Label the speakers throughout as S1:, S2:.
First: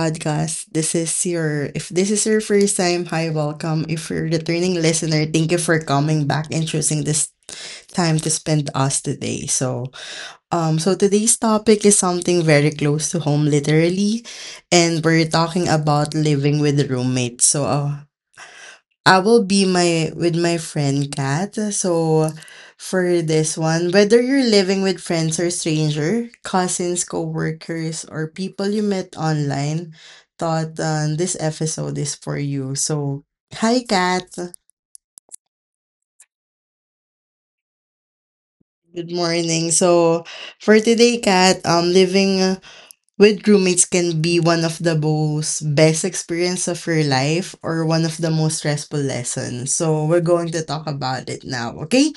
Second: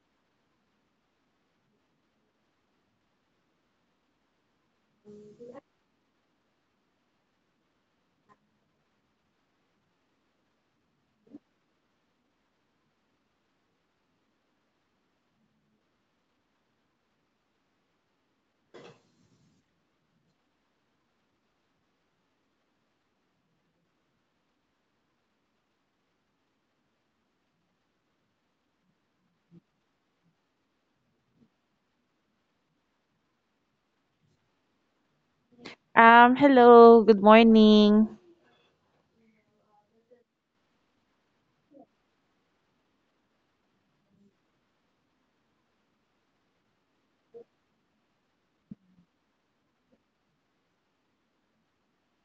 S1: podcast. This is your If this is your first time, hi, welcome. If you're a returning listener, thank you for coming back and choosing this time to spend us today. So today's topic is something very close to home literally, and we're talking about living with roommates. So I will be my with my friend Kat. So for this one, whether you're living with friends or stranger, cousins, co-workers, or people you met online, thought this episode is for you. So hi Kat.
S2: Hello, good morning.
S1: Good morning. So for today, Kat, living with roommates can be one of the most best experience of your life or one of the most stressful lessons. So we're going to talk about it now, okay?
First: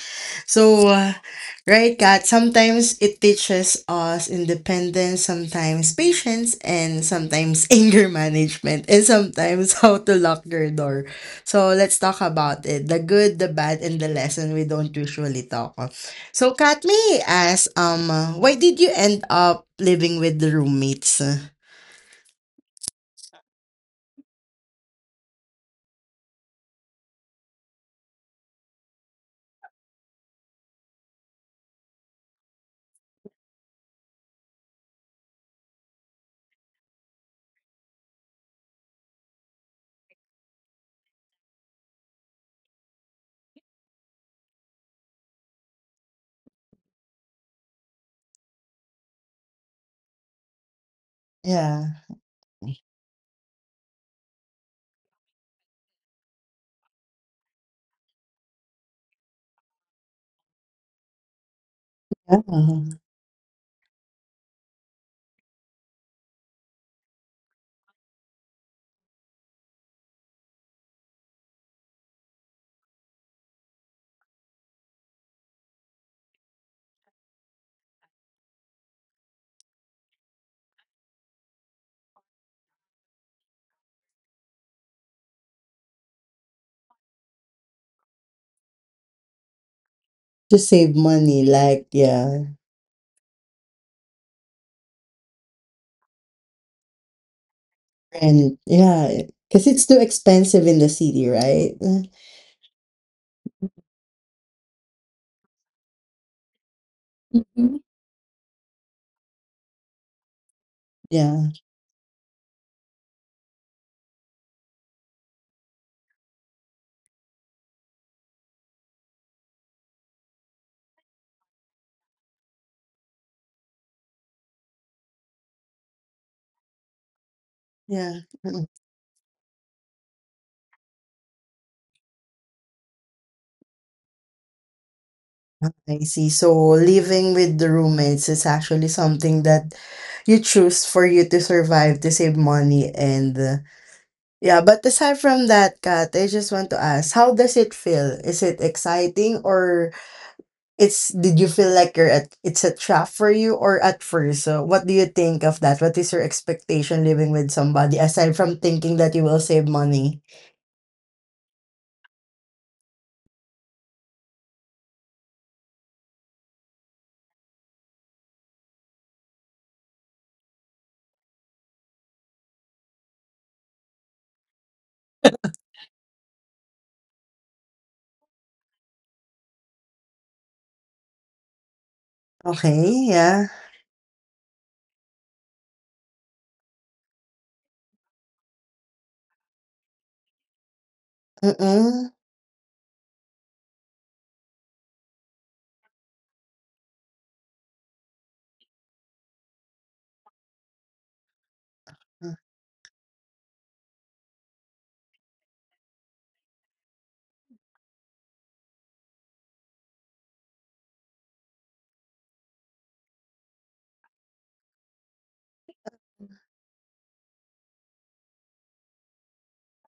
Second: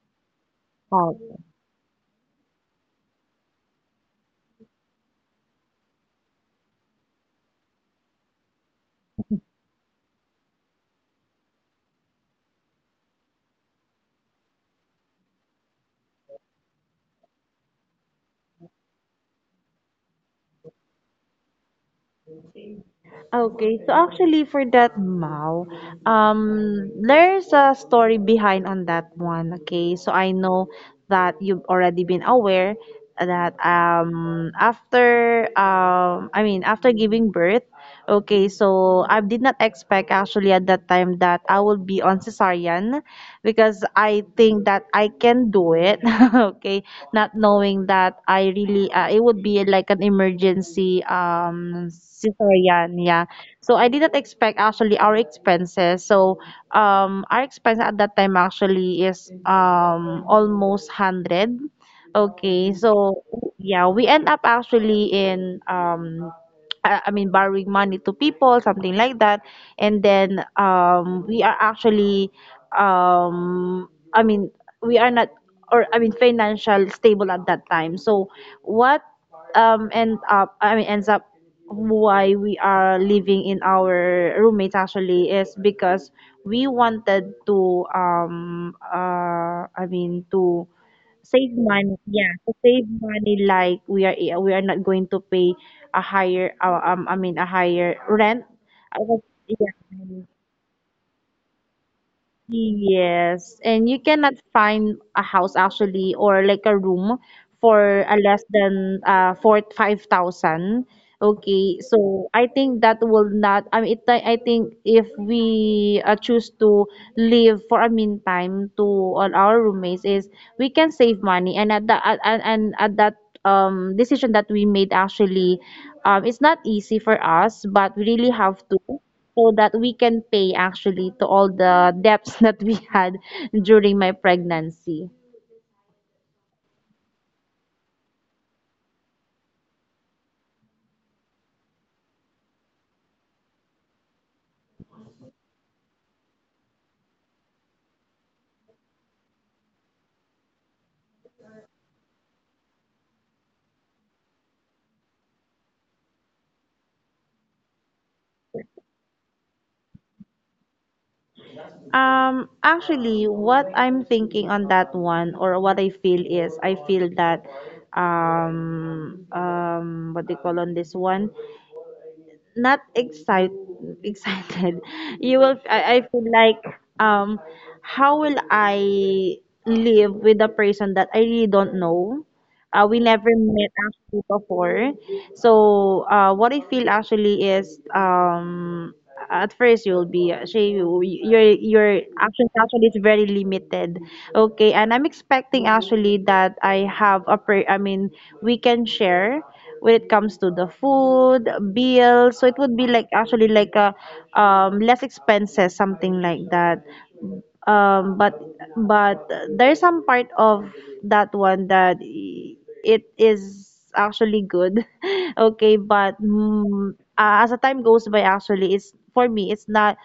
S1: So,
S2: Hi.
S1: right, Kat, sometimes it teaches us independence, sometimes patience, and sometimes anger management, and sometimes how to lock your door. So let's talk about it. The good, the bad, and the lesson we don't usually talk. So, Kat, may I ask, why did you end up living with the roommates?
S2: Okay, so actually for that Mao, there's a story behind on that one. Okay, so I know that you've already been aware that after I mean after giving birth, okay, so I did not expect actually at that time that I will be on cesarean. Because I think that I can do it. Okay, not knowing that I really it would be like an emergency
S1: Yeah.
S2: cesarean. Yeah, so I didn't expect actually our expenses. So our expense at that time actually is almost hundred. Okay,
S1: Uh,
S2: so yeah, we end up actually in borrowing money to people, something like that. And then we are actually, um i mean we are not, or I mean financial stable at that time, so what end up I mean ends up why we are living in our roommates actually is because we wanted to I mean to
S1: to save
S2: save
S1: money,
S2: money,
S1: like,
S2: yeah, to
S1: yeah.
S2: save money, like we are, yeah, we are not going to pay a higher rent.
S1: And,
S2: I was,
S1: yeah,
S2: yeah.
S1: because it's too expensive in the city, right?
S2: Yes, and you cannot find a house actually or like a room
S1: Mhm.
S2: for a less than four five thousand.
S1: Yeah.
S2: Okay, so I think that will not. I mean, I think if we choose to live for a meantime to all our roommates is we can save money, and at that decision that we made actually, it's not easy for us but we really
S1: Yeah.
S2: have to.
S1: Mm.
S2: So that we can pay actually to all the debts that we had during my pregnancy.
S1: I see. So, living with the roommates is actually something that you choose for you to survive, to save money, and yeah. But aside from that, Kat, I just want to ask, how does it feel? Is it exciting or It's did you feel like you're at it's a trap for you or at first? So what do you think of that? What is your expectation living with somebody aside from thinking that you will save money?
S2: Actually, what I'm thinking on that one or what I feel is, I feel that what they call on this one, not excite excited. You will, I feel like, um how will I live with a person that I really don't know. We
S1: Okay,
S2: never
S1: yeah.
S2: met actually before. So what I feel actually is, at first you'll be actually, your
S1: Mm.
S2: actions actually is very limited. Okay, and I'm expecting actually that, I have a per I mean we can share when it comes to the food bill. So it would be like actually like a, less expenses, something like that, um but but there's some part of that one that I- it is actually good. Okay, but as the time goes by actually, it's for me it's not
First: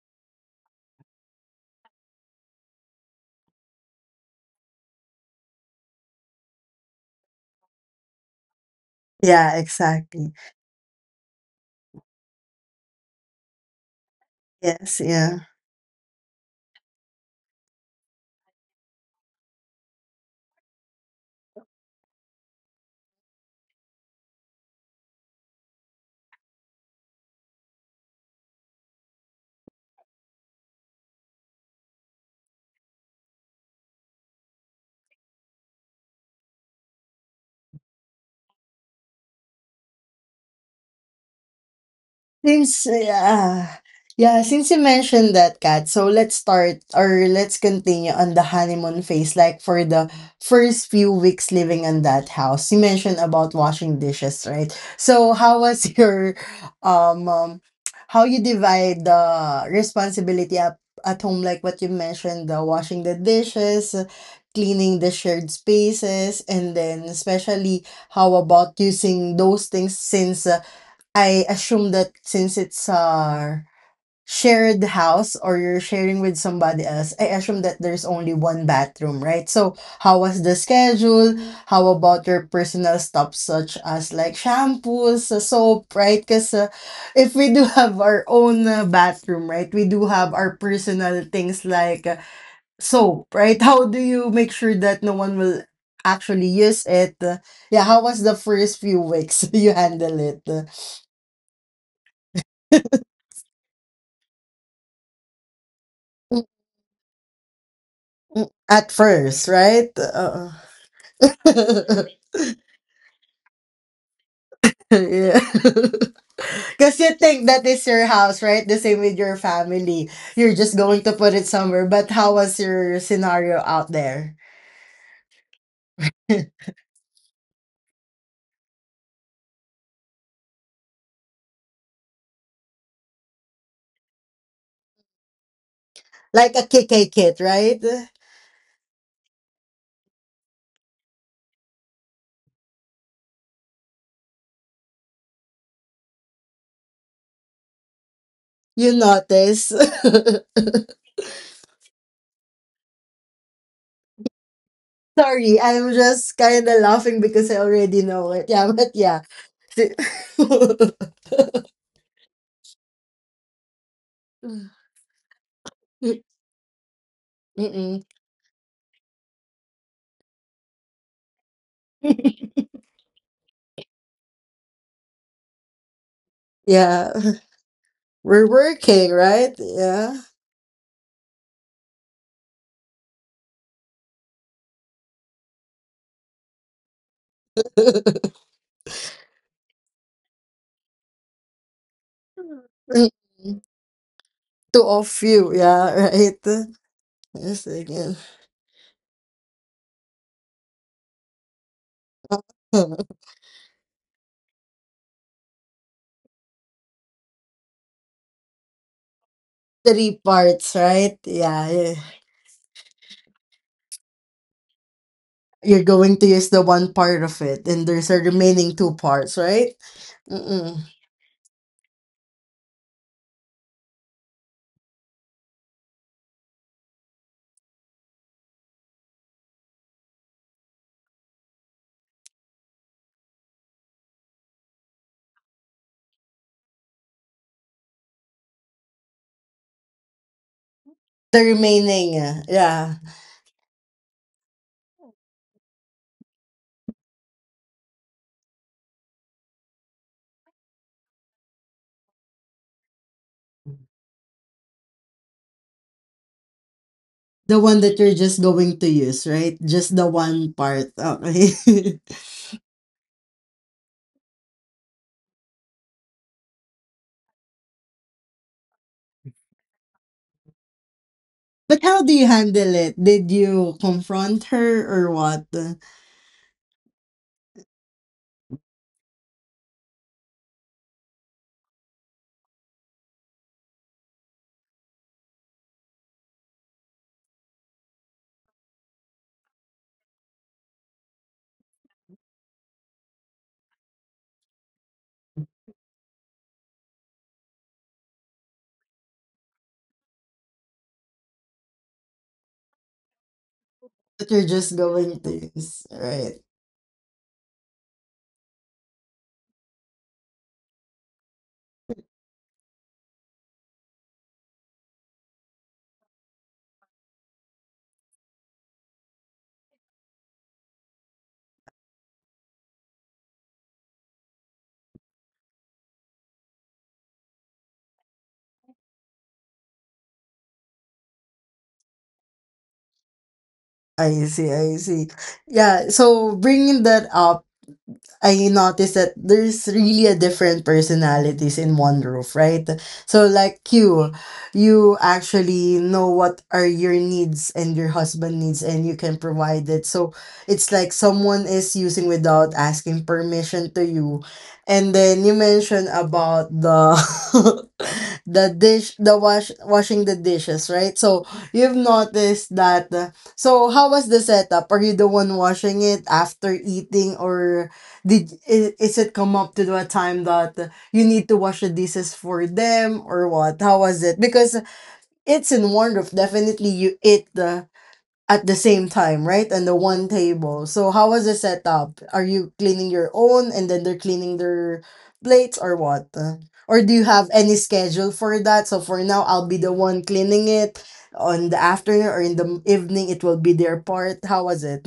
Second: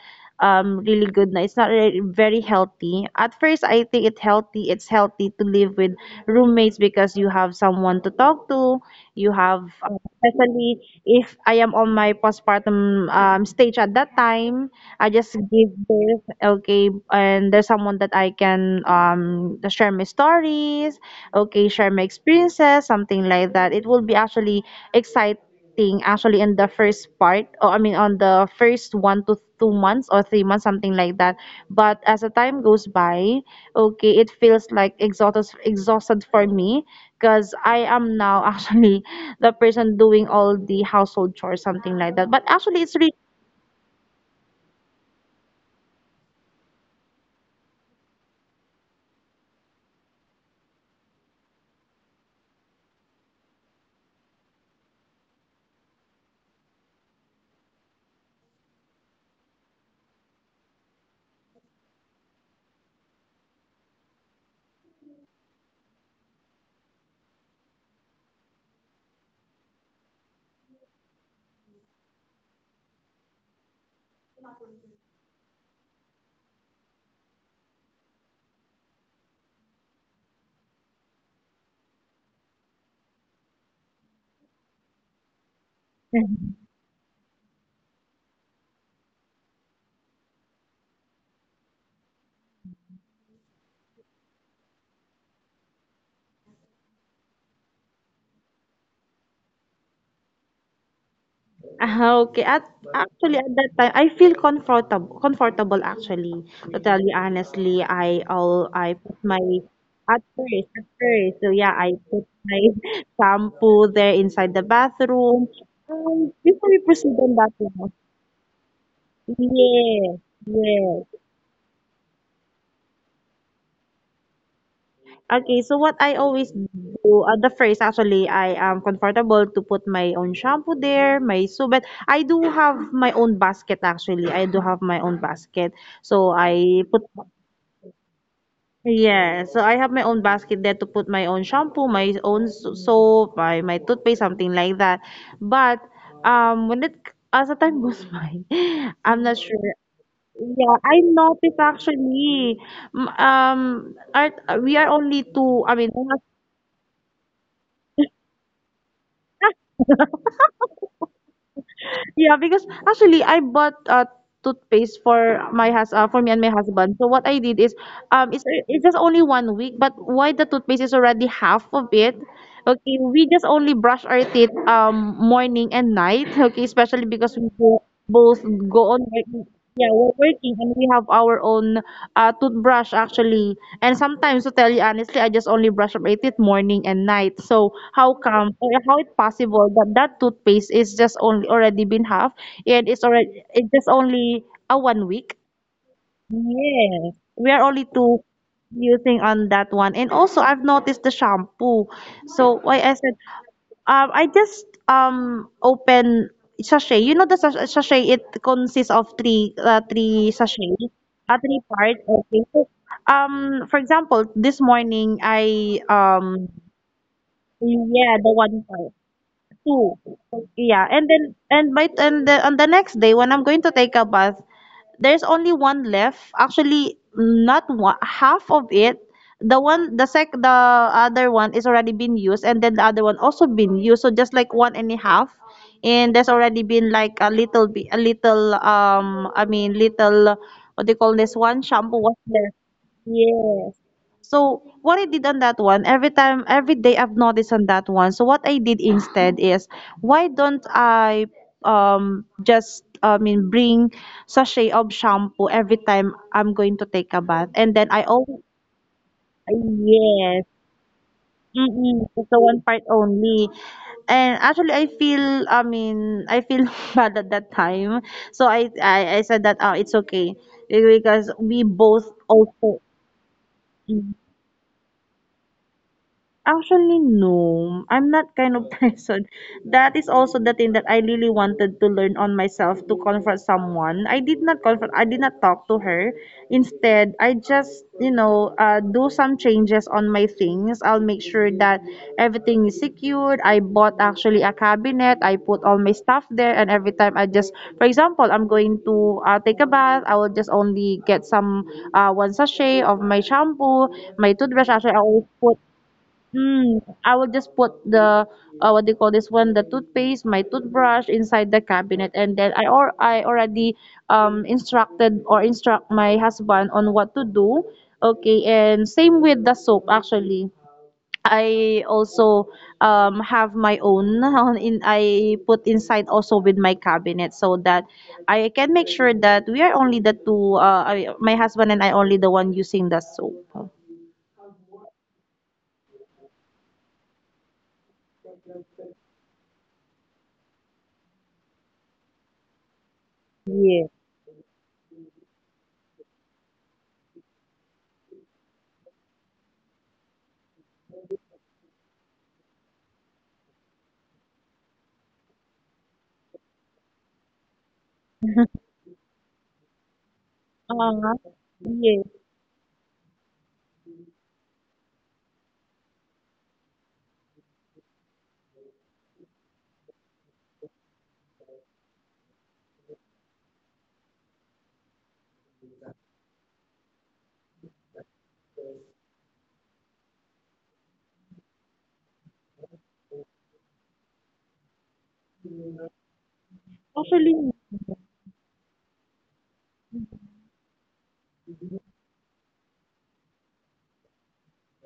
S2: really good na, it's not really very healthy. At first I think it healthy it's healthy to live with roommates because you have someone to talk to, you
S1: Yeah,
S2: have
S1: exactly.
S2: especially if I am on my postpartum stage at that time.
S1: Yes,
S2: I just
S1: yeah.
S2: give birth, okay, and there's someone that I can share my stories, okay, share my experiences, something like that. It will be actually exciting actually in the first part, or I mean on the first 1 to 2 months or 3 months, something like that. But as the time goes by, okay, it feels like exhausted for me because I am now actually the person doing all the household chores, something like that. But actually,
S1: Since,
S2: it's really...
S1: yeah, yeah, since you mentioned that, Kat, so let's start or let's continue on the honeymoon phase, like for the first few weeks living in that house. You mentioned about washing dishes, right? So how was um, um how you divide the responsibility up at home, like what you mentioned, the washing the dishes, cleaning the shared spaces, and then especially how about using those things since I assume that since it's a shared house or you're sharing with somebody else, I assume that there's only one bathroom, right? So, how was the schedule? How about your personal stuff, such as like shampoos, soap, right? Because if we do have our own bathroom, right, we do have our personal things like soap, right? How do you make sure that no one will actually use it? Yeah, how was the first few weeks you handle it?
S2: Ah, okay. At Actually at that time I feel comfortable actually. To tell you honestly, I
S1: At
S2: put my,
S1: first, right?
S2: at first at first. So yeah, I put my shampoo there inside the
S1: Yeah.
S2: bathroom. Before we
S1: Because
S2: proceed
S1: you
S2: on
S1: think
S2: that
S1: that is
S2: one,
S1: your house, right? The same with your
S2: yeah,
S1: family. You're just
S2: yeah.
S1: going to put it somewhere. But how was your scenario out there?
S2: Okay, so what I always do, the first actually, I am comfortable to put my own shampoo there, my soap, but I do have my own basket actually. I do have my own basket. So
S1: Like a
S2: I put,
S1: KK kit, right?
S2: yeah, so I have my own basket there to put my own shampoo, soap, my toothpaste, something like that. But um, when it, as the time goes by,
S1: You
S2: I'm not sure.
S1: notice.
S2: Yeah, I noticed actually, art, we are only two,
S1: Sorry,
S2: I mean,
S1: I'm just kind of laughing because I already know it. Yeah, but yeah.
S2: yeah, because actually I bought a toothpaste for me and my husband. So what I did is,
S1: Mm-mm.
S2: it's just only 1 week, but why the toothpaste is already half of it? Okay, we just only brush our teeth morning and night, okay, especially
S1: yeah,
S2: because both
S1: we're
S2: go on
S1: working,
S2: work.
S1: right?
S2: Yeah, we're
S1: Yeah.
S2: working and we have our own toothbrush actually. And sometimes, to tell you honestly, I just only brush my teeth morning and night. So how come or how it possible that that toothpaste is just only already been half, and it's already it's just only a
S1: Two
S2: one
S1: of
S2: week
S1: you, yeah, right?
S2: Yes, we are
S1: Yes,
S2: only
S1: again.
S2: two using on that one. And also, I've noticed the shampoo. So why I said, I just open sachet. You know the sachet. It consists of three uh,
S1: Three
S2: three sachet,
S1: parts, right?
S2: three
S1: Yeah, yeah.
S2: part. Okay. So, for example, this morning I
S1: You're going to use the one part of it, and
S2: yeah,
S1: there's a
S2: the one
S1: remaining
S2: part,
S1: two parts, right?
S2: two, yeah,
S1: Mm-mm.
S2: and then and by and the, on the next day when I'm going to take a bath, there's only one left actually, not one half of it. The other one is already been used, and then the other one also been used, so just like one and a half. And there's already been like a little bit a little I mean little, what do you call this
S1: The
S2: one, shampoo was
S1: remaining,
S2: there.
S1: yeah.
S2: Yes. So what I did on that one, every time, every day I've noticed on that one. So what I did instead is, why don't I just I mean bring sachet of shampoo every time I'm going to take a bath,
S1: The
S2: and
S1: one
S2: then
S1: that
S2: I
S1: you're just
S2: always...
S1: going to use, right? Just the
S2: yes,
S1: one part. Okay.
S2: mm-mm, that's the one part only. And actually, I feel bad at that time. So I said that, oh, it's okay. Because we
S1: But how
S2: both
S1: do you handle
S2: also,
S1: it? Did you
S2: mm-hmm.
S1: confront her or what?
S2: Actually, no. I'm not kind of person. That is also the thing that I really wanted to learn on myself, to comfort someone. I did not comfort. I did not talk to her. Instead, I just, do some changes on my things. I'll make sure that everything is secured. I bought actually a cabinet. I put all my stuff there, and every time I just, for example, I'm going to take a bath. I will just only get some, one sachet of my shampoo, my
S1: That you're
S2: toothbrush.
S1: just
S2: Actually, I
S1: going
S2: always
S1: to
S2: put
S1: use, right?
S2: Mm, I will just put the, what do you call this one, the toothpaste, my toothbrush inside the cabinet, and then I already instructed or instruct my husband on what to do. Okay, and same with the soap actually. I also have my own on in I put inside also with my cabinet, so that I can make sure that we are only the two, my husband and I, only the one using the soap.
S1: I see, I see. Yeah, so bringing that up I noticed that there's really a different personalities in one roof, right? So like
S2: Yeah.
S1: you actually know what are your needs and your husband needs and you can provide it. So it's like someone is using without asking permission to you. And then you mentioned about the the washing the dishes,
S2: Uh,
S1: right? So you've noticed that so how was the setup? Are you the one washing it after eating or did is it come up to a time that you need to wash the dishes for them or what? How was it? Because it's in one roof. Definitely, you eat the at the same time, right? And the one table. So how was the setup? Are you cleaning your own and then they're cleaning their plates or what? Or do you have
S2: Actually,
S1: any schedule for that? So for now, I'll be the one cleaning it on the afternoon or in the evening. It will be their part. How was it?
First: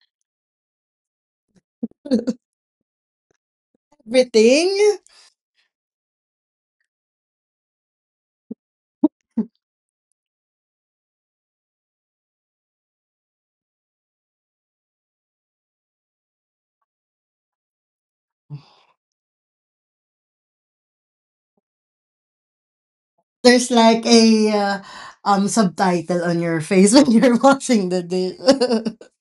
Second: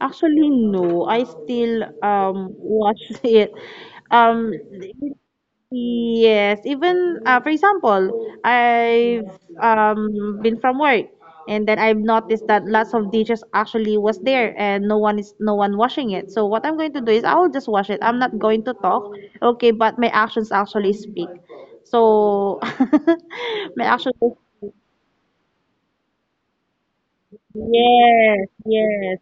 S2: actually, no. I still watch it. Um
S1: Everything.
S2: yes, even, for example, I've been from work, and then I've noticed that lots of dishes actually was there and no one washing it. So what I'm going to do is I'll just wash it. I'm not going to talk. Okay, but my actions actually speak. So
S1: There's
S2: my
S1: like
S2: actions...
S1: a subtitle on your face when you're watching the dish.
S2: Yes, yes.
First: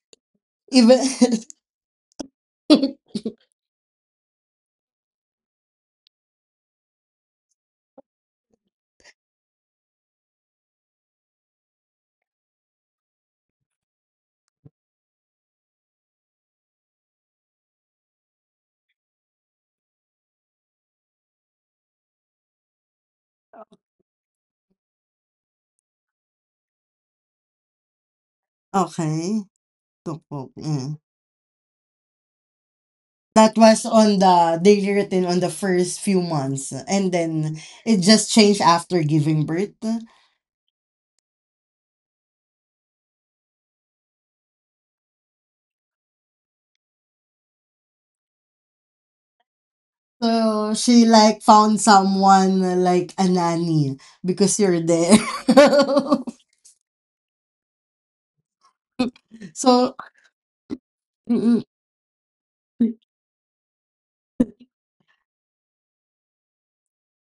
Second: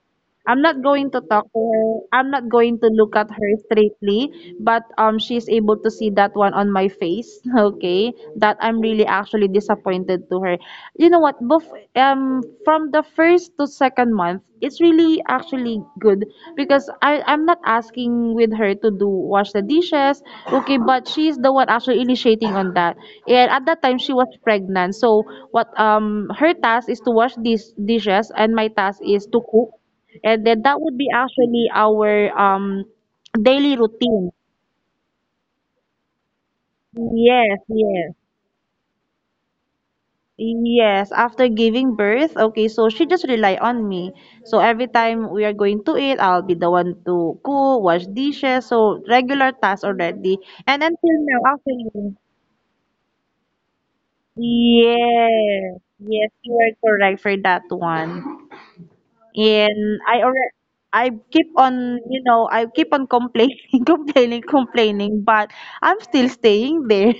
S2: I'm not
S1: Even
S2: going to talk to her. I'm not going to look at her straightly, but she's able to see that one on my face, okay? That I'm really actually disappointed to her. You know what? Both, from the first to second month, it's really actually good because I'm not asking with her to do wash the dishes, okay, but she's the one actually initiating on that. And at that time she was pregnant. So what her task is to wash these dishes and my task is to
S1: okay,
S2: cook. And
S1: cookbook.
S2: then that
S1: Mm.
S2: would be actually our
S1: That
S2: daily
S1: was on
S2: routine.
S1: the daily routine on the first few months, and then
S2: Yes,
S1: it
S2: yes.
S1: just changed after giving birth.
S2: Yes, after giving birth, okay, so she just rely on me. So every time we are going to eat, I'll be the one to cook, wash dishes, so regular tasks already.
S1: So
S2: And
S1: she
S2: until
S1: like
S2: now,
S1: found
S2: actually,
S1: someone like a nanny because you're there.
S2: yes, yes, you are correct for that one.
S1: So
S2: And I already, I keep
S1: mm,
S2: on, you know, I keep on complaining, complaining, complaining, but I'm still staying there.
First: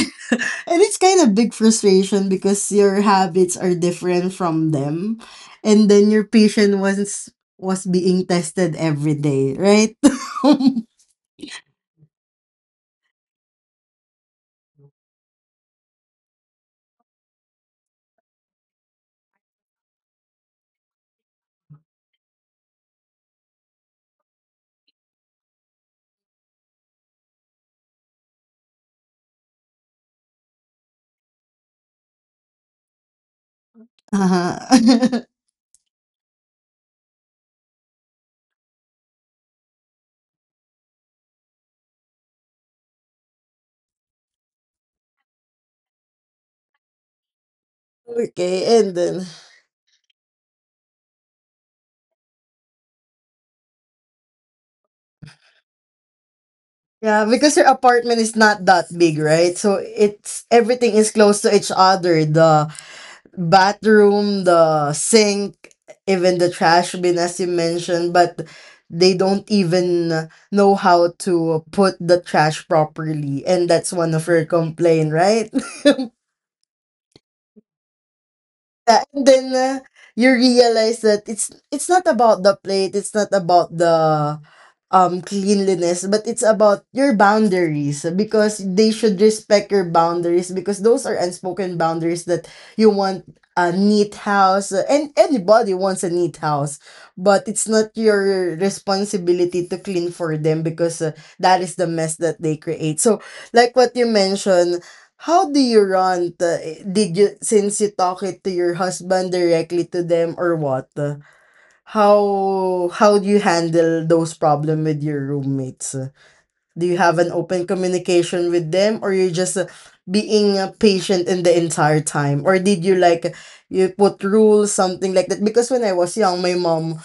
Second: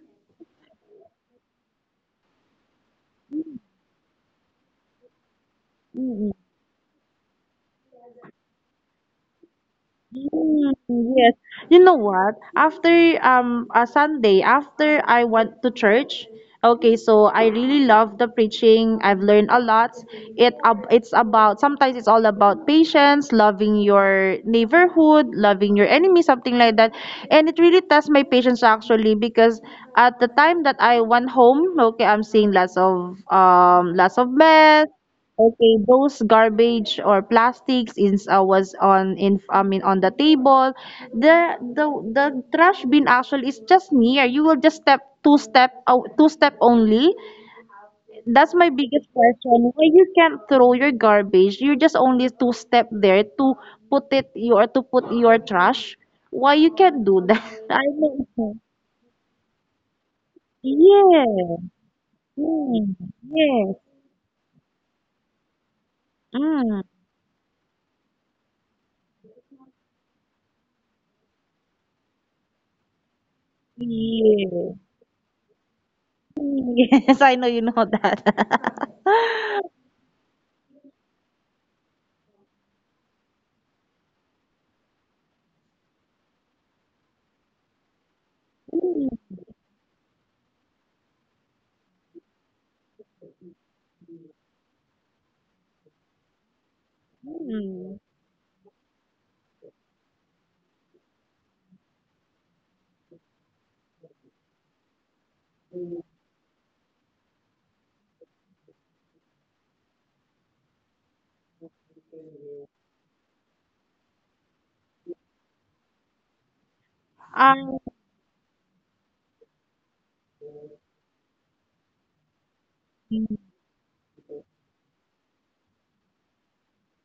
S1: and it's kind of big frustration because your habits are different from them and then your patient was was being tested every day, right?
S2: Mm, yes. You know what? After a Sunday, after I went to church, okay, so I really love the preaching. I've learned a lot. It ab it's about sometimes it's all about patience, loving your neighborhood, loving your enemy, something like that. And it really tests my patience actually because at the time that I went home, okay, I'm seeing lots of mess.
S1: Uh-huh.
S2: Okay, those garbage or plastics in was on in I mean on the table. The the the trash bin actually is just near. You will just step two step out two step only. That's my
S1: okay, and
S2: biggest
S1: then
S2: question. Why you can't throw your garbage? You just only two step there to put it your to put your trash. Why you can't do
S1: Yeah,
S2: that?
S1: because your
S2: I don't
S1: apartment is
S2: know.
S1: not that big, right? So it's everything is close
S2: Yeah.
S1: to each other. The
S2: Mm. Yes.
S1: bathroom, the sink, even the
S2: Mm.
S1: trash bin, as you mentioned, but they don't even know how to put the trash properly. And that's one of your
S2: Yes.
S1: complaint, right?
S2: Yes, I know you know that.
S1: Yeah, and then you realize that it's not about the plate, it's not about the cleanliness, but it's about your boundaries because they
S2: Mm,
S1: should respect your boundaries because those are unspoken boundaries that you want a neat house and anybody wants a neat house, but it's not
S2: mm.
S1: your responsibility to clean for them because that is the mess that they create. So, like what you mentioned how do you run the did you since you talk it to your husband directly to them or what? How how do you handle those problem with your roommates? Do you have an open
S2: Um,
S1: communication with them or you just being patient in the entire time or did you like
S2: mm.
S1: you put rules something like that because when I was young my mom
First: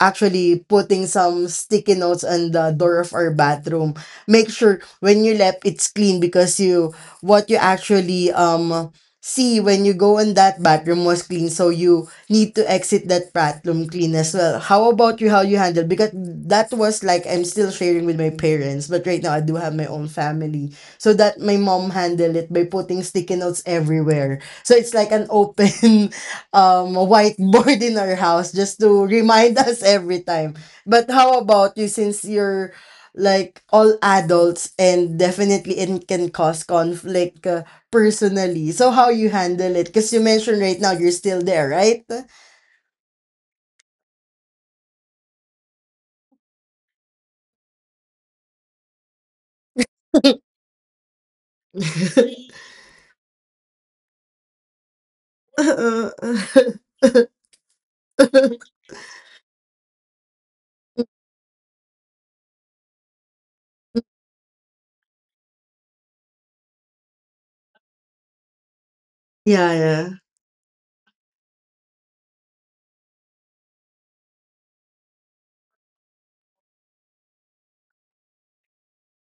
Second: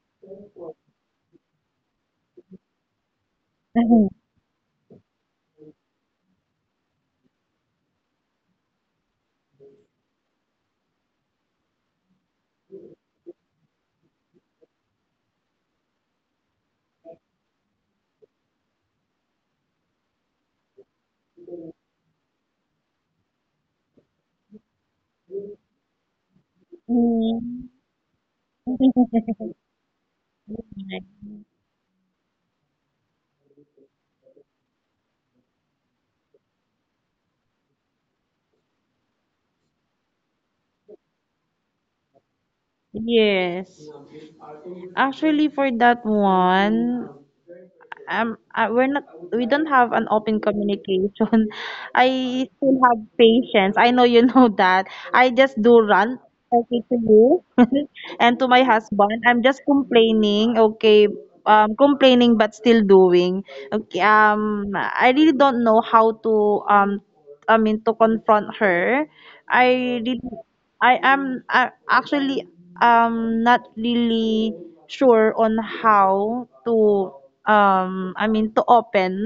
S1: actually putting some sticky notes on the door of our bathroom. Make sure when you left it's clean because you what you actually See, when you go in that bathroom was clean, so you need to exit that bathroom clean as well. How about you, how you handle? Because that was like I'm still sharing with my parents, but right now I do have my own family. So that my mom handled it by putting sticky notes everywhere. So it's like an open
S2: mm.
S1: whiteboard in our house just to remind us every time. But how about you since you're like all adults and definitely it can cause conflict personally. So how you handle it? Because you mentioned right now you're still there, right?
S2: Yes. Actually, for that one, we're not, we don't have an open communication. I still have patience. I know you know that. I just do run, okay, to you, and to my husband. I'm just complaining, okay, complaining but still doing. Okay, I really don't know how to, I mean, to confront her.
S1: yeah,
S2: I
S1: yeah.
S2: really, I actually, not really sure on how to too open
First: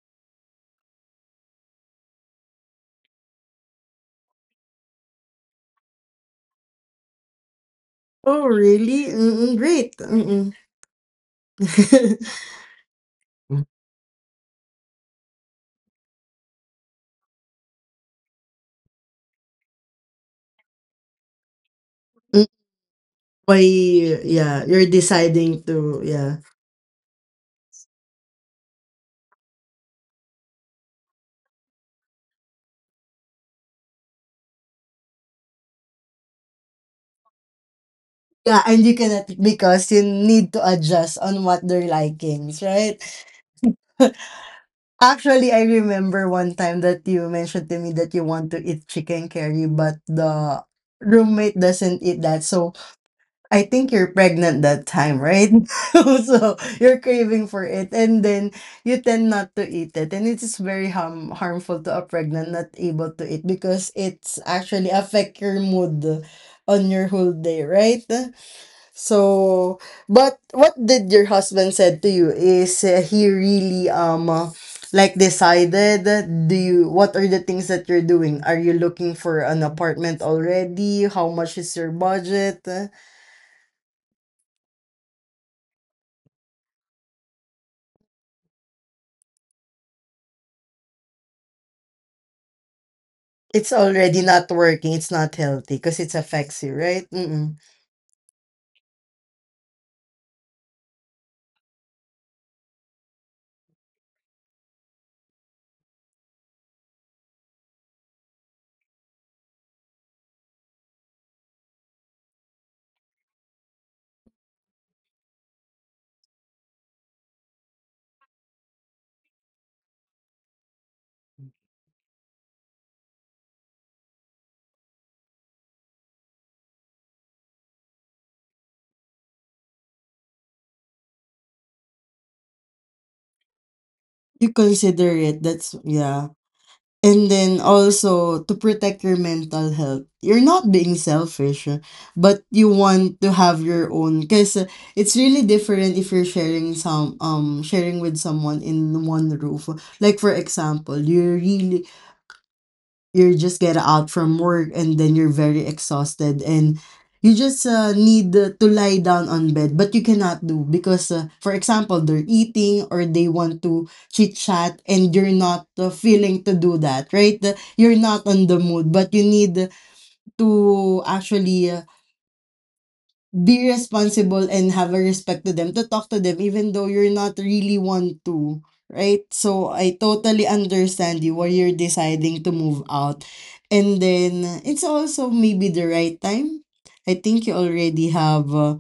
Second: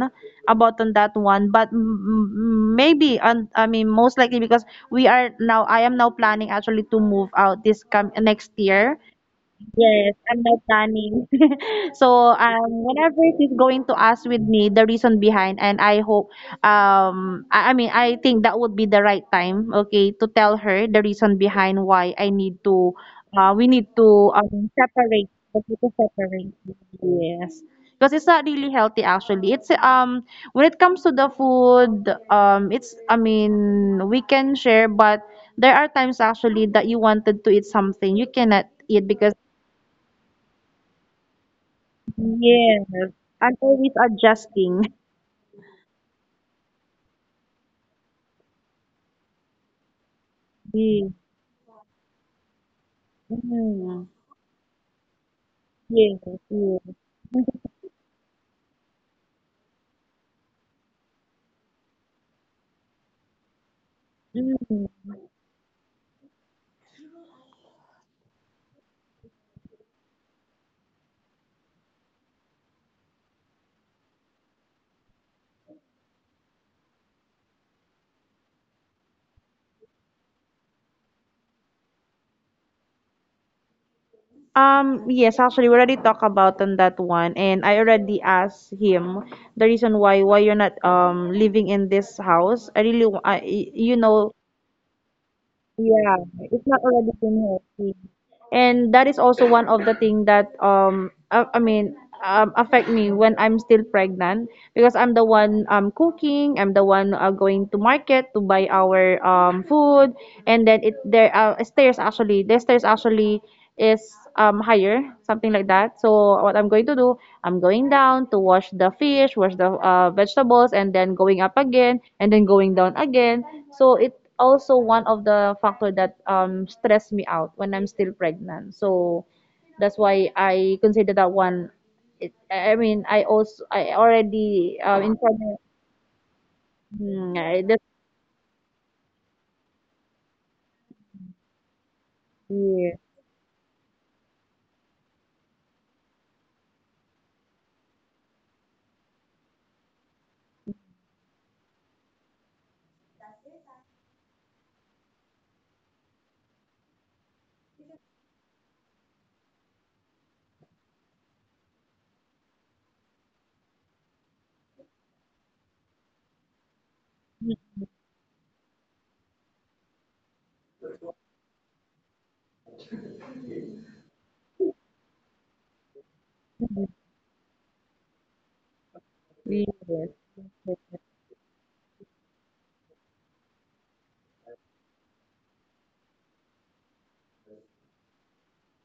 S2: about on that one. But maybe, and I mean most likely because we are now I am now planning actually to move out this come
S1: Oh,
S2: next year.
S1: really? Mm-mm, great.
S2: Yes, I'm
S1: Mm-mm.
S2: not planning. So, whenever she's going to ask with me the reason behind, and I hope, I mean, I think that would be the right time, okay, to tell her the reason behind why
S1: Mm, Why,
S2: we need to
S1: yeah, you're
S2: separate,
S1: deciding
S2: okay, to
S1: to, yeah.
S2: separate. Yes, because it's not really healthy actually. It's when it comes to the food, it's I mean we can share, but there are times actually that you wanted to eat something you
S1: Yeah,
S2: cannot
S1: and you
S2: eat,
S1: cannot
S2: because
S1: because you need to adjust on what they're likings,
S2: yes,
S1: right?
S2: I'm always adjusting.
S1: Actually, I remember one time that you mentioned to me that you want to eat chicken curry, but the
S2: Mm.
S1: roommate doesn't eat that. So I think
S2: Mm.
S1: you're pregnant that time, right?
S2: Yes,
S1: So
S2: yes.
S1: you're craving for it, and then you tend not to eat it, and it is very harmful to a pregnant not able to eat because it's
S2: Mm.
S1: actually affect your mood on your whole day, right? So, but what did your husband said to you? Is he really like decided? Do you what are the things that you're doing? Are you looking for an apartment already? How much is your budget?
S2: Yes, actually, we already talked about on that one, and I already asked him the reason why you're not living in this house. I really, wa- I,
S1: It's
S2: you
S1: already
S2: know,
S1: not working, it's not healthy because it
S2: yeah,
S1: affects
S2: it's
S1: you,
S2: not
S1: right?
S2: already been
S1: Mm.
S2: healthy. And that is also one of the thing that I mean affect me when I'm still pregnant, because I'm the one cooking, I'm the one going to market to buy our food. And then it there are stairs actually. The stairs actually is higher, something like that. So what I'm going to do, I'm going down to wash the fish, wash the vegetables, and then going up again and then going down again. So it also one of the factor that stressed me out when I'm still pregnant. So that's why I consider that one. I mean, I
S1: You
S2: already in
S1: consider it,
S2: pregnant.
S1: that's yeah. And
S2: Mm, I-
S1: then
S2: that's
S1: also to protect your mental health, you're not being selfish, but you
S2: yeah,
S1: want to have your own because it's really different if you're sharing some sharing with someone in one roof. Like for example, you really you just get out from work and then you're very exhausted and you just need to lie down on bed but you cannot do because for example they're eating or they want to chit chat and you're not feeling to do that right.
S2: yes,
S1: You're not on the mood but you need to actually be responsible and have a respect to them to talk to them even though you're not really want to right so I
S2: yes.
S1: totally understand you why you're deciding to move out and then it's also maybe the right time I think you already have uh,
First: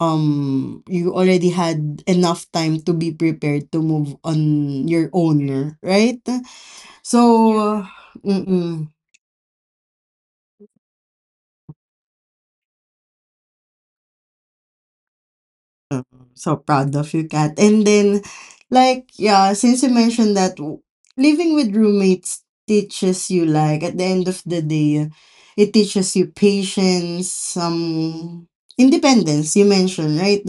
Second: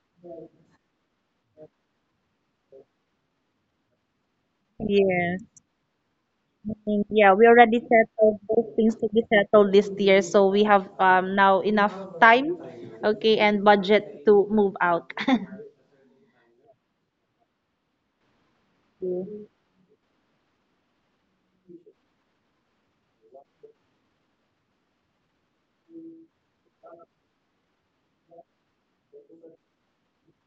S1: um you already had enough time to be prepared to move on your
S2: Yes.
S1: own right
S2: I think, yeah, we already
S1: so
S2: settled those
S1: mm-mm.
S2: things to be settled this year, so we have now enough time, okay, and budget to move out.
S1: So proud of you, Kat. And then, like,
S2: Yeah.
S1: yeah, since you mentioned that living with roommates teaches you, like, at the end of the day, it teaches you patience, some independence, you mentioned, right?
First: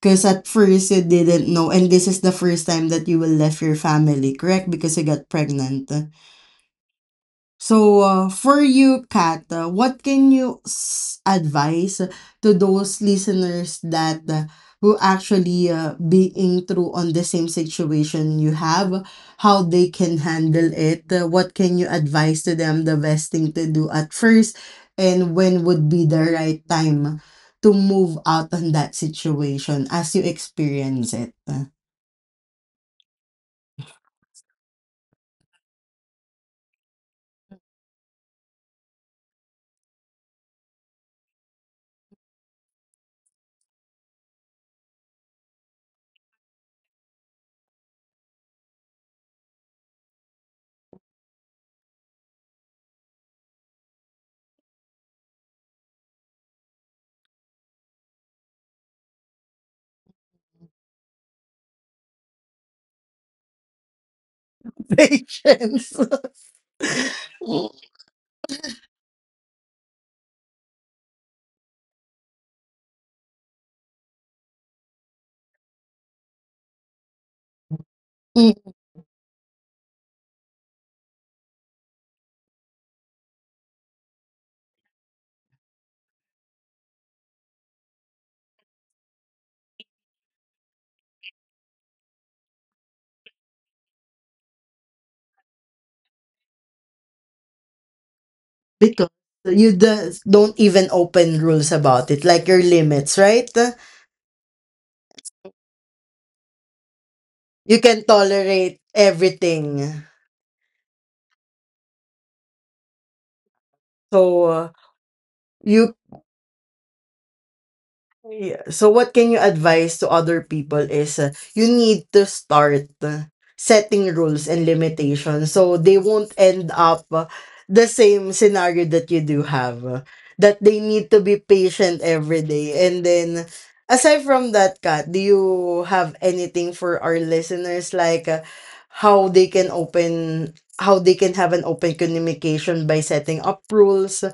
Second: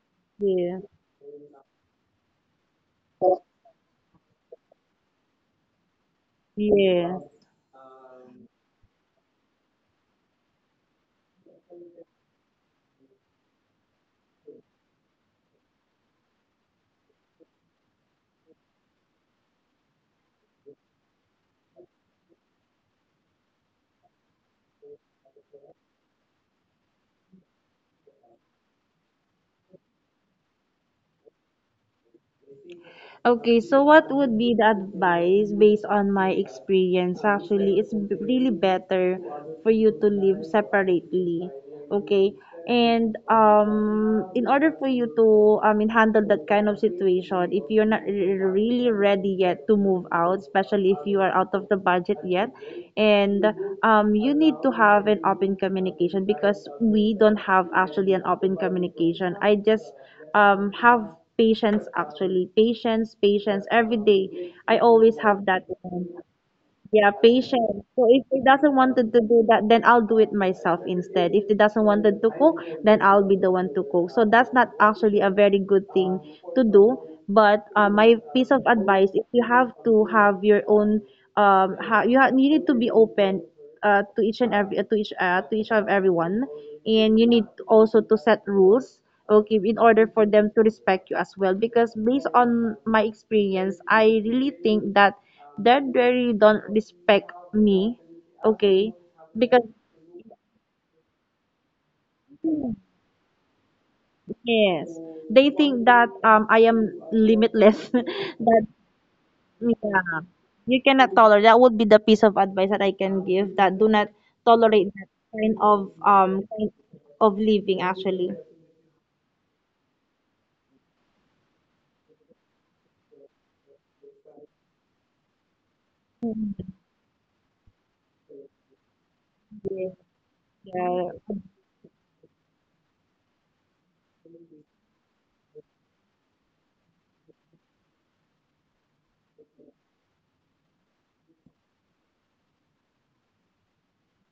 S1: Because at
S2: Yeah.
S1: first you didn't know, and this is the first time that you will left your family, correct? Because you got pregnant.
S2: Yeah.
S1: So, for you, Kat, what can you advise to those listeners that who actually being through on the same situation you have, how they can handle it? What can you advise to them the best thing to do at first, and when would be the right time to move out on that situation as you experience it?
S2: Okay, so what would be the advice based on my experience? Actually, it's b- really better for you to live separately. Okay, and in order for you to I mean handle that kind of situation, if you're not r- really ready yet to move out, especially if you are out of the budget yet, and you need to have an open communication, because we don't have actually an open communication. I just have patience, actually. Patience every day, I always have that.
S1: Patience.
S2: Yeah, patience. So if he doesn't wanted to do that, then I'll do it myself instead. If he doesn't wanted to cook, then I'll be the one to cook. So that's not actually a very good thing to do. But my piece of advice, if you have to have your own, you you need to be open to each and every to each of everyone, and you need to also to set rules. Okay, in order for them to respect you as well, because based on my experience, I really think that. That really don't respect me, okay?
S1: Because
S2: Because
S1: you just don't even open rules about it, like your limits, right?
S2: yes, they think that I am
S1: You
S2: limitless.
S1: can
S2: that
S1: tolerate everything.
S2: yeah, you cannot tolerate. That would be the piece of advice that I can give. That do not
S1: So
S2: tolerate that kind of
S1: you
S2: um kind living actually.
S1: Yeah. So what can you advise to other people is you need to start setting rules and limitations so they won't end up the same scenario that you do have. That they
S2: Yeah.
S1: need to be patient every day. And then aside from that, Kat, do you have anything for our listeners like how they can open how they can have an open communication by setting up rules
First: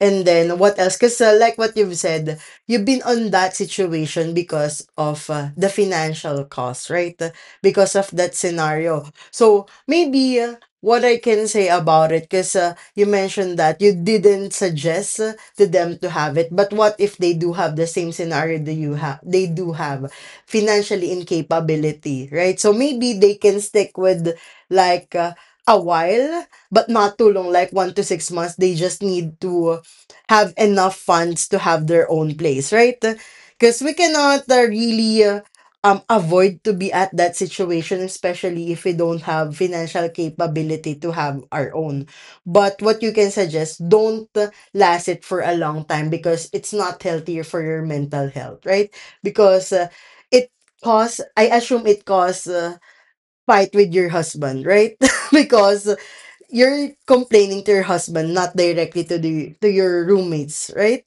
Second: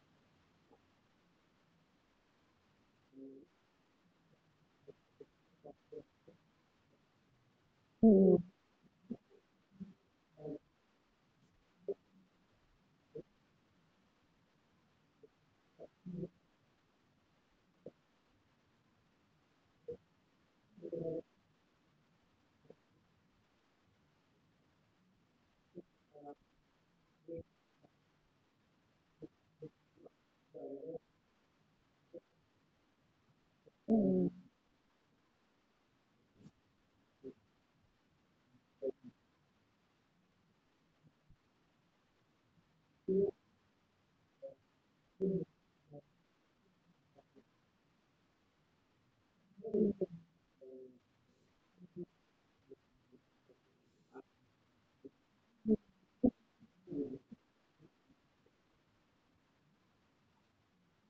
S1: and then what else? Because like what you've said, you've been on that situation because of the financial cost, right? Because of that scenario. So maybe what I can say about it, because you mentioned that you didn't suggest to them to have it, but what if they do have the same scenario that you have? They do have financially incapability, right? So maybe they can stick with like a while, but not too long, like 1 to 6 months. They just need to have enough funds to have their own place, right? Because we cannot really avoid to be at that situation, especially if we don't have financial capability to have our own. But what you can suggest, don't last it for a long time because it's not healthier for your mental health, right? Because it costs. I assume it costs fight with your husband, right? Because you're complaining to your husband, not directly to the to your roommates, right?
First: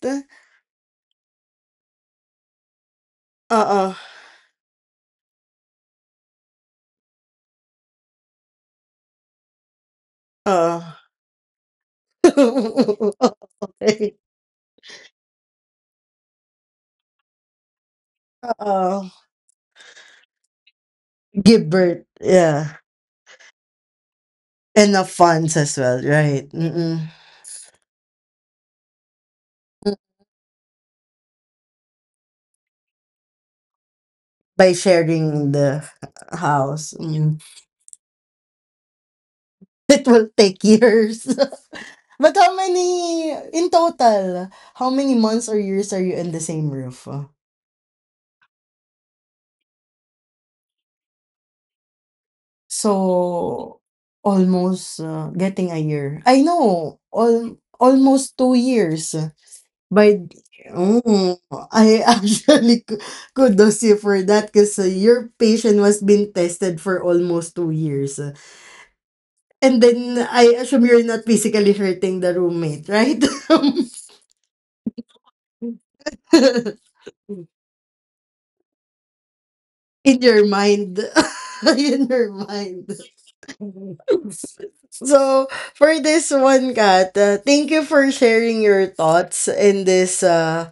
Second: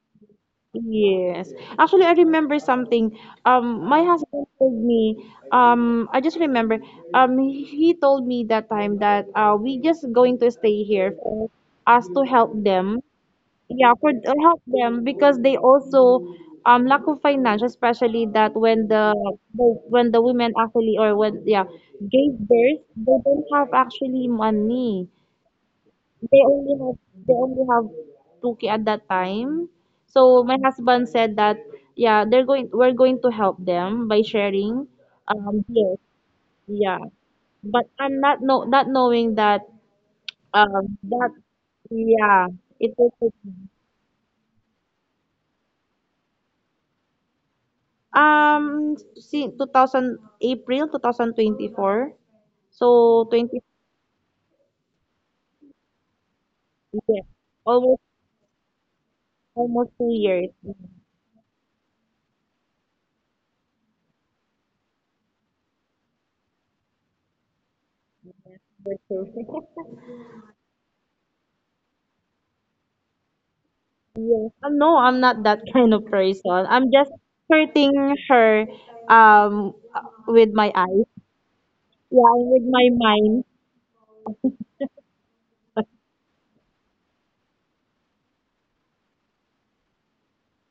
S2: Yes. Actually, I remember something.
S1: Uh-uh.
S2: My husband told me, I just remember, he told me that time that we just going to stay
S1: Uh.
S2: here for us to help them. Yeah, for
S1: Okay.
S2: help them because they also lack of finance, especially that
S1: Uh-uh.
S2: the when the women actually, or when yeah
S1: Give birth.
S2: gave
S1: Yeah.
S2: birth, they don't have actually money.
S1: Enough funds as well,
S2: They
S1: right?
S2: only have
S1: Mm-mm.
S2: they only have two k at that time. So my husband said that yeah, they're going we're going to help them by
S1: By
S2: sharing,
S1: sharing the
S2: yes, yeah.
S1: house. Mm.
S2: But I'm not knowing that
S1: It will take
S2: um that
S1: years. But
S2: yeah,
S1: how
S2: it will take
S1: many in total? How many months or years are you in the same roof?
S2: since 2000 April 2024. So 20,
S1: So, almost, getting a year. I know
S2: yeah,
S1: al
S2: almost
S1: almost 2 years
S2: almost two
S1: by
S2: years.
S1: mm, I actually ku kudos you for that because your patient was being tested for almost 2 years. And then I assume you're not physically hurting the roommate, right?
S2: No, I'm not that kind of person. I'm just hurting her um
S1: In your
S2: with my
S1: mind.
S2: eyes.
S1: In your
S2: Yeah, with my
S1: mind.
S2: mind.
S1: So for this one, Kat, thank you for sharing your thoughts in this.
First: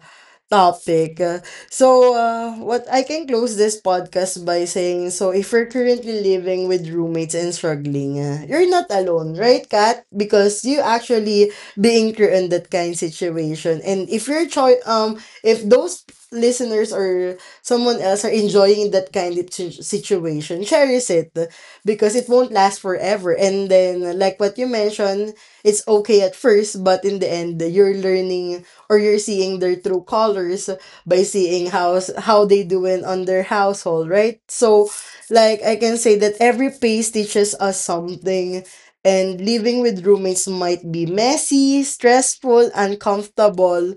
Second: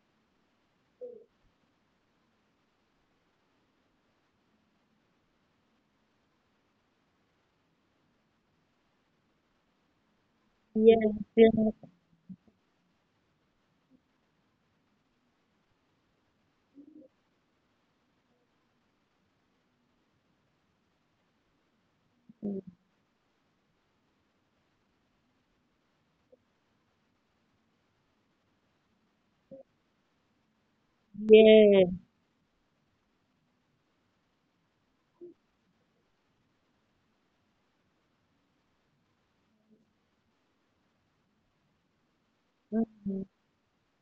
S1: Topic. What I can close this podcast by saying, so if you're currently living with roommates and struggling, you're not alone, right, Kat? Because you
S2: Yes,
S1: actually
S2: yes,
S1: being through in that kind situation, and if you're if those listeners or someone else are enjoying that kind of situation, cherish it because it won't last forever. And then, like what you mentioned, it's okay at first, but in the end, you're learning or you're seeing their true colors by seeing how
S2: yes.
S1: how they doing on their household, right? So like I can say that every phase teaches us something and living with roommates might be messy, stressful,
S2: Mhm.
S1: uncomfortable,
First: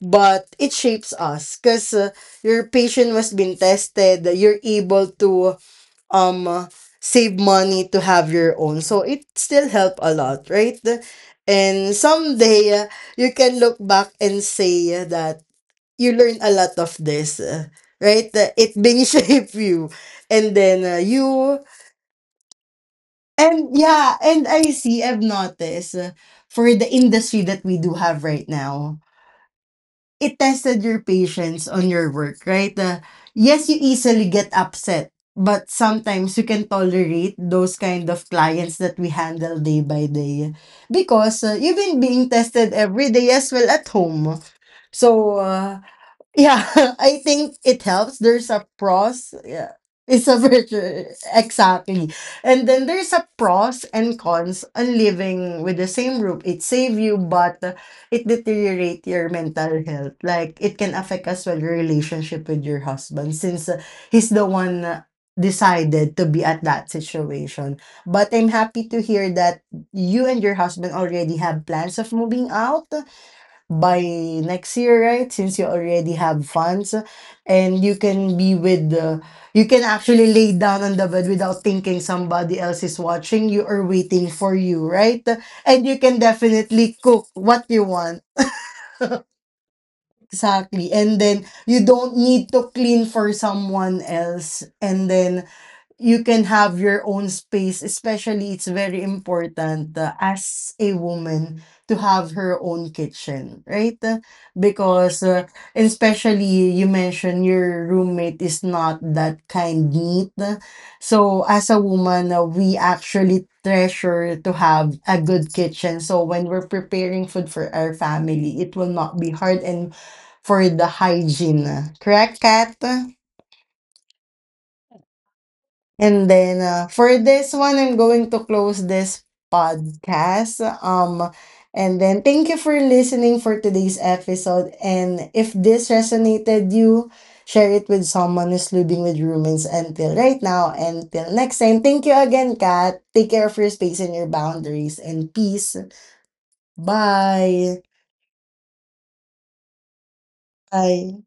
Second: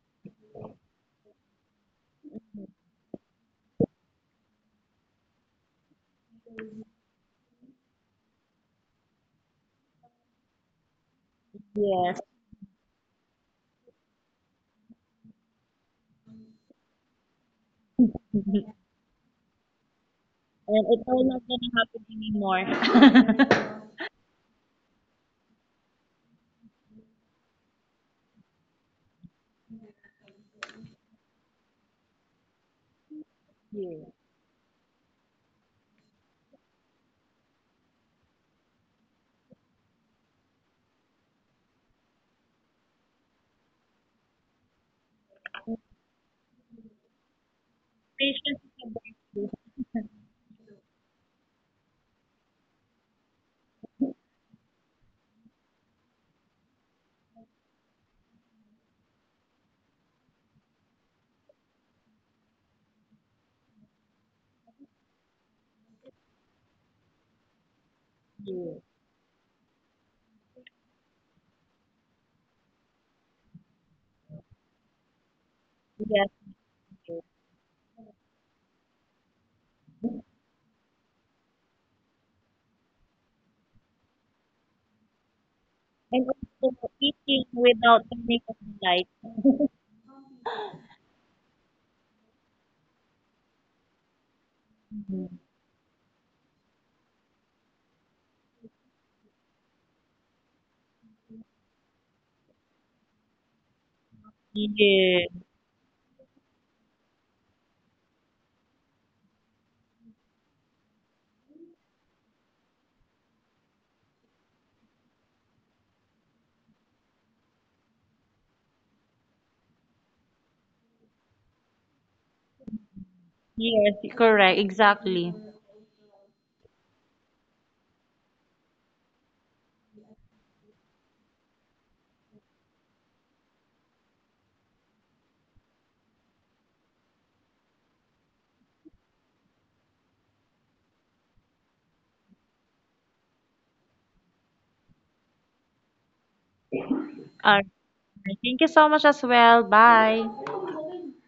S1: but it shapes us because your patience was being tested. You're able to um save money to have your own, so it still help a lot, right? And
S2: Yes.
S1: someday you can look back and say that you learn a lot of this, right. It being shape you. and then
S2: And
S1: uh,
S2: it will not
S1: you
S2: gonna happen
S1: and
S2: anymore.
S1: yeah, and I see I've noticed for the industry that we do have right now, it tested your patience on your work, right? Yes, you
S2: Yes.
S1: easily get upset, but sometimes you can tolerate those kind of clients that we handle day by day because you've been being tested every day as well at home. So, yeah, I think it helps. There's a
S2: Patiently.
S1: pros. Yeah. It's a virtue. Exactly. And then there's a pros and cons on living with the same roof. It save you, but it deteriorate your mental health. Like it can affect as well your relationship with your husband since he's the one decided to be at that situation. But I'm happy to hear that you and your husband already have plans of moving out by next year, right? Since you already
S2: Yes.
S1: have funds and you can be with the, you can actually lay down on the bed without thinking somebody else is watching you or waiting for you, right? And you can
S2: And also
S1: definitely cook
S2: eating
S1: what you
S2: without
S1: want.
S2: turning off the light.
S1: Exactly. And then you don't need to clean for someone else. And then you can have your own space, especially it's very important as a woman, to have her own kitchen, right? Because
S2: Yes.
S1: Especially you mentioned your roommate is not that kind neat. So as a woman, we actually treasure to have a good kitchen, so when we're preparing food for our family it will not be hard, and for the hygiene, correct, Kat?
S2: Yes, correct. Exactly.
S1: And then, for this one, I'm going to close this podcast. And then thank you for listening for today's episode. And if this resonated you, share it with someone who's living with roommates until right now. Until next time, thank you again, Kat. Take care of your space and your boundaries. And peace.
S2: All right.
S1: Bye.
S2: Thank you so much as well. Bye.
S1: Bye.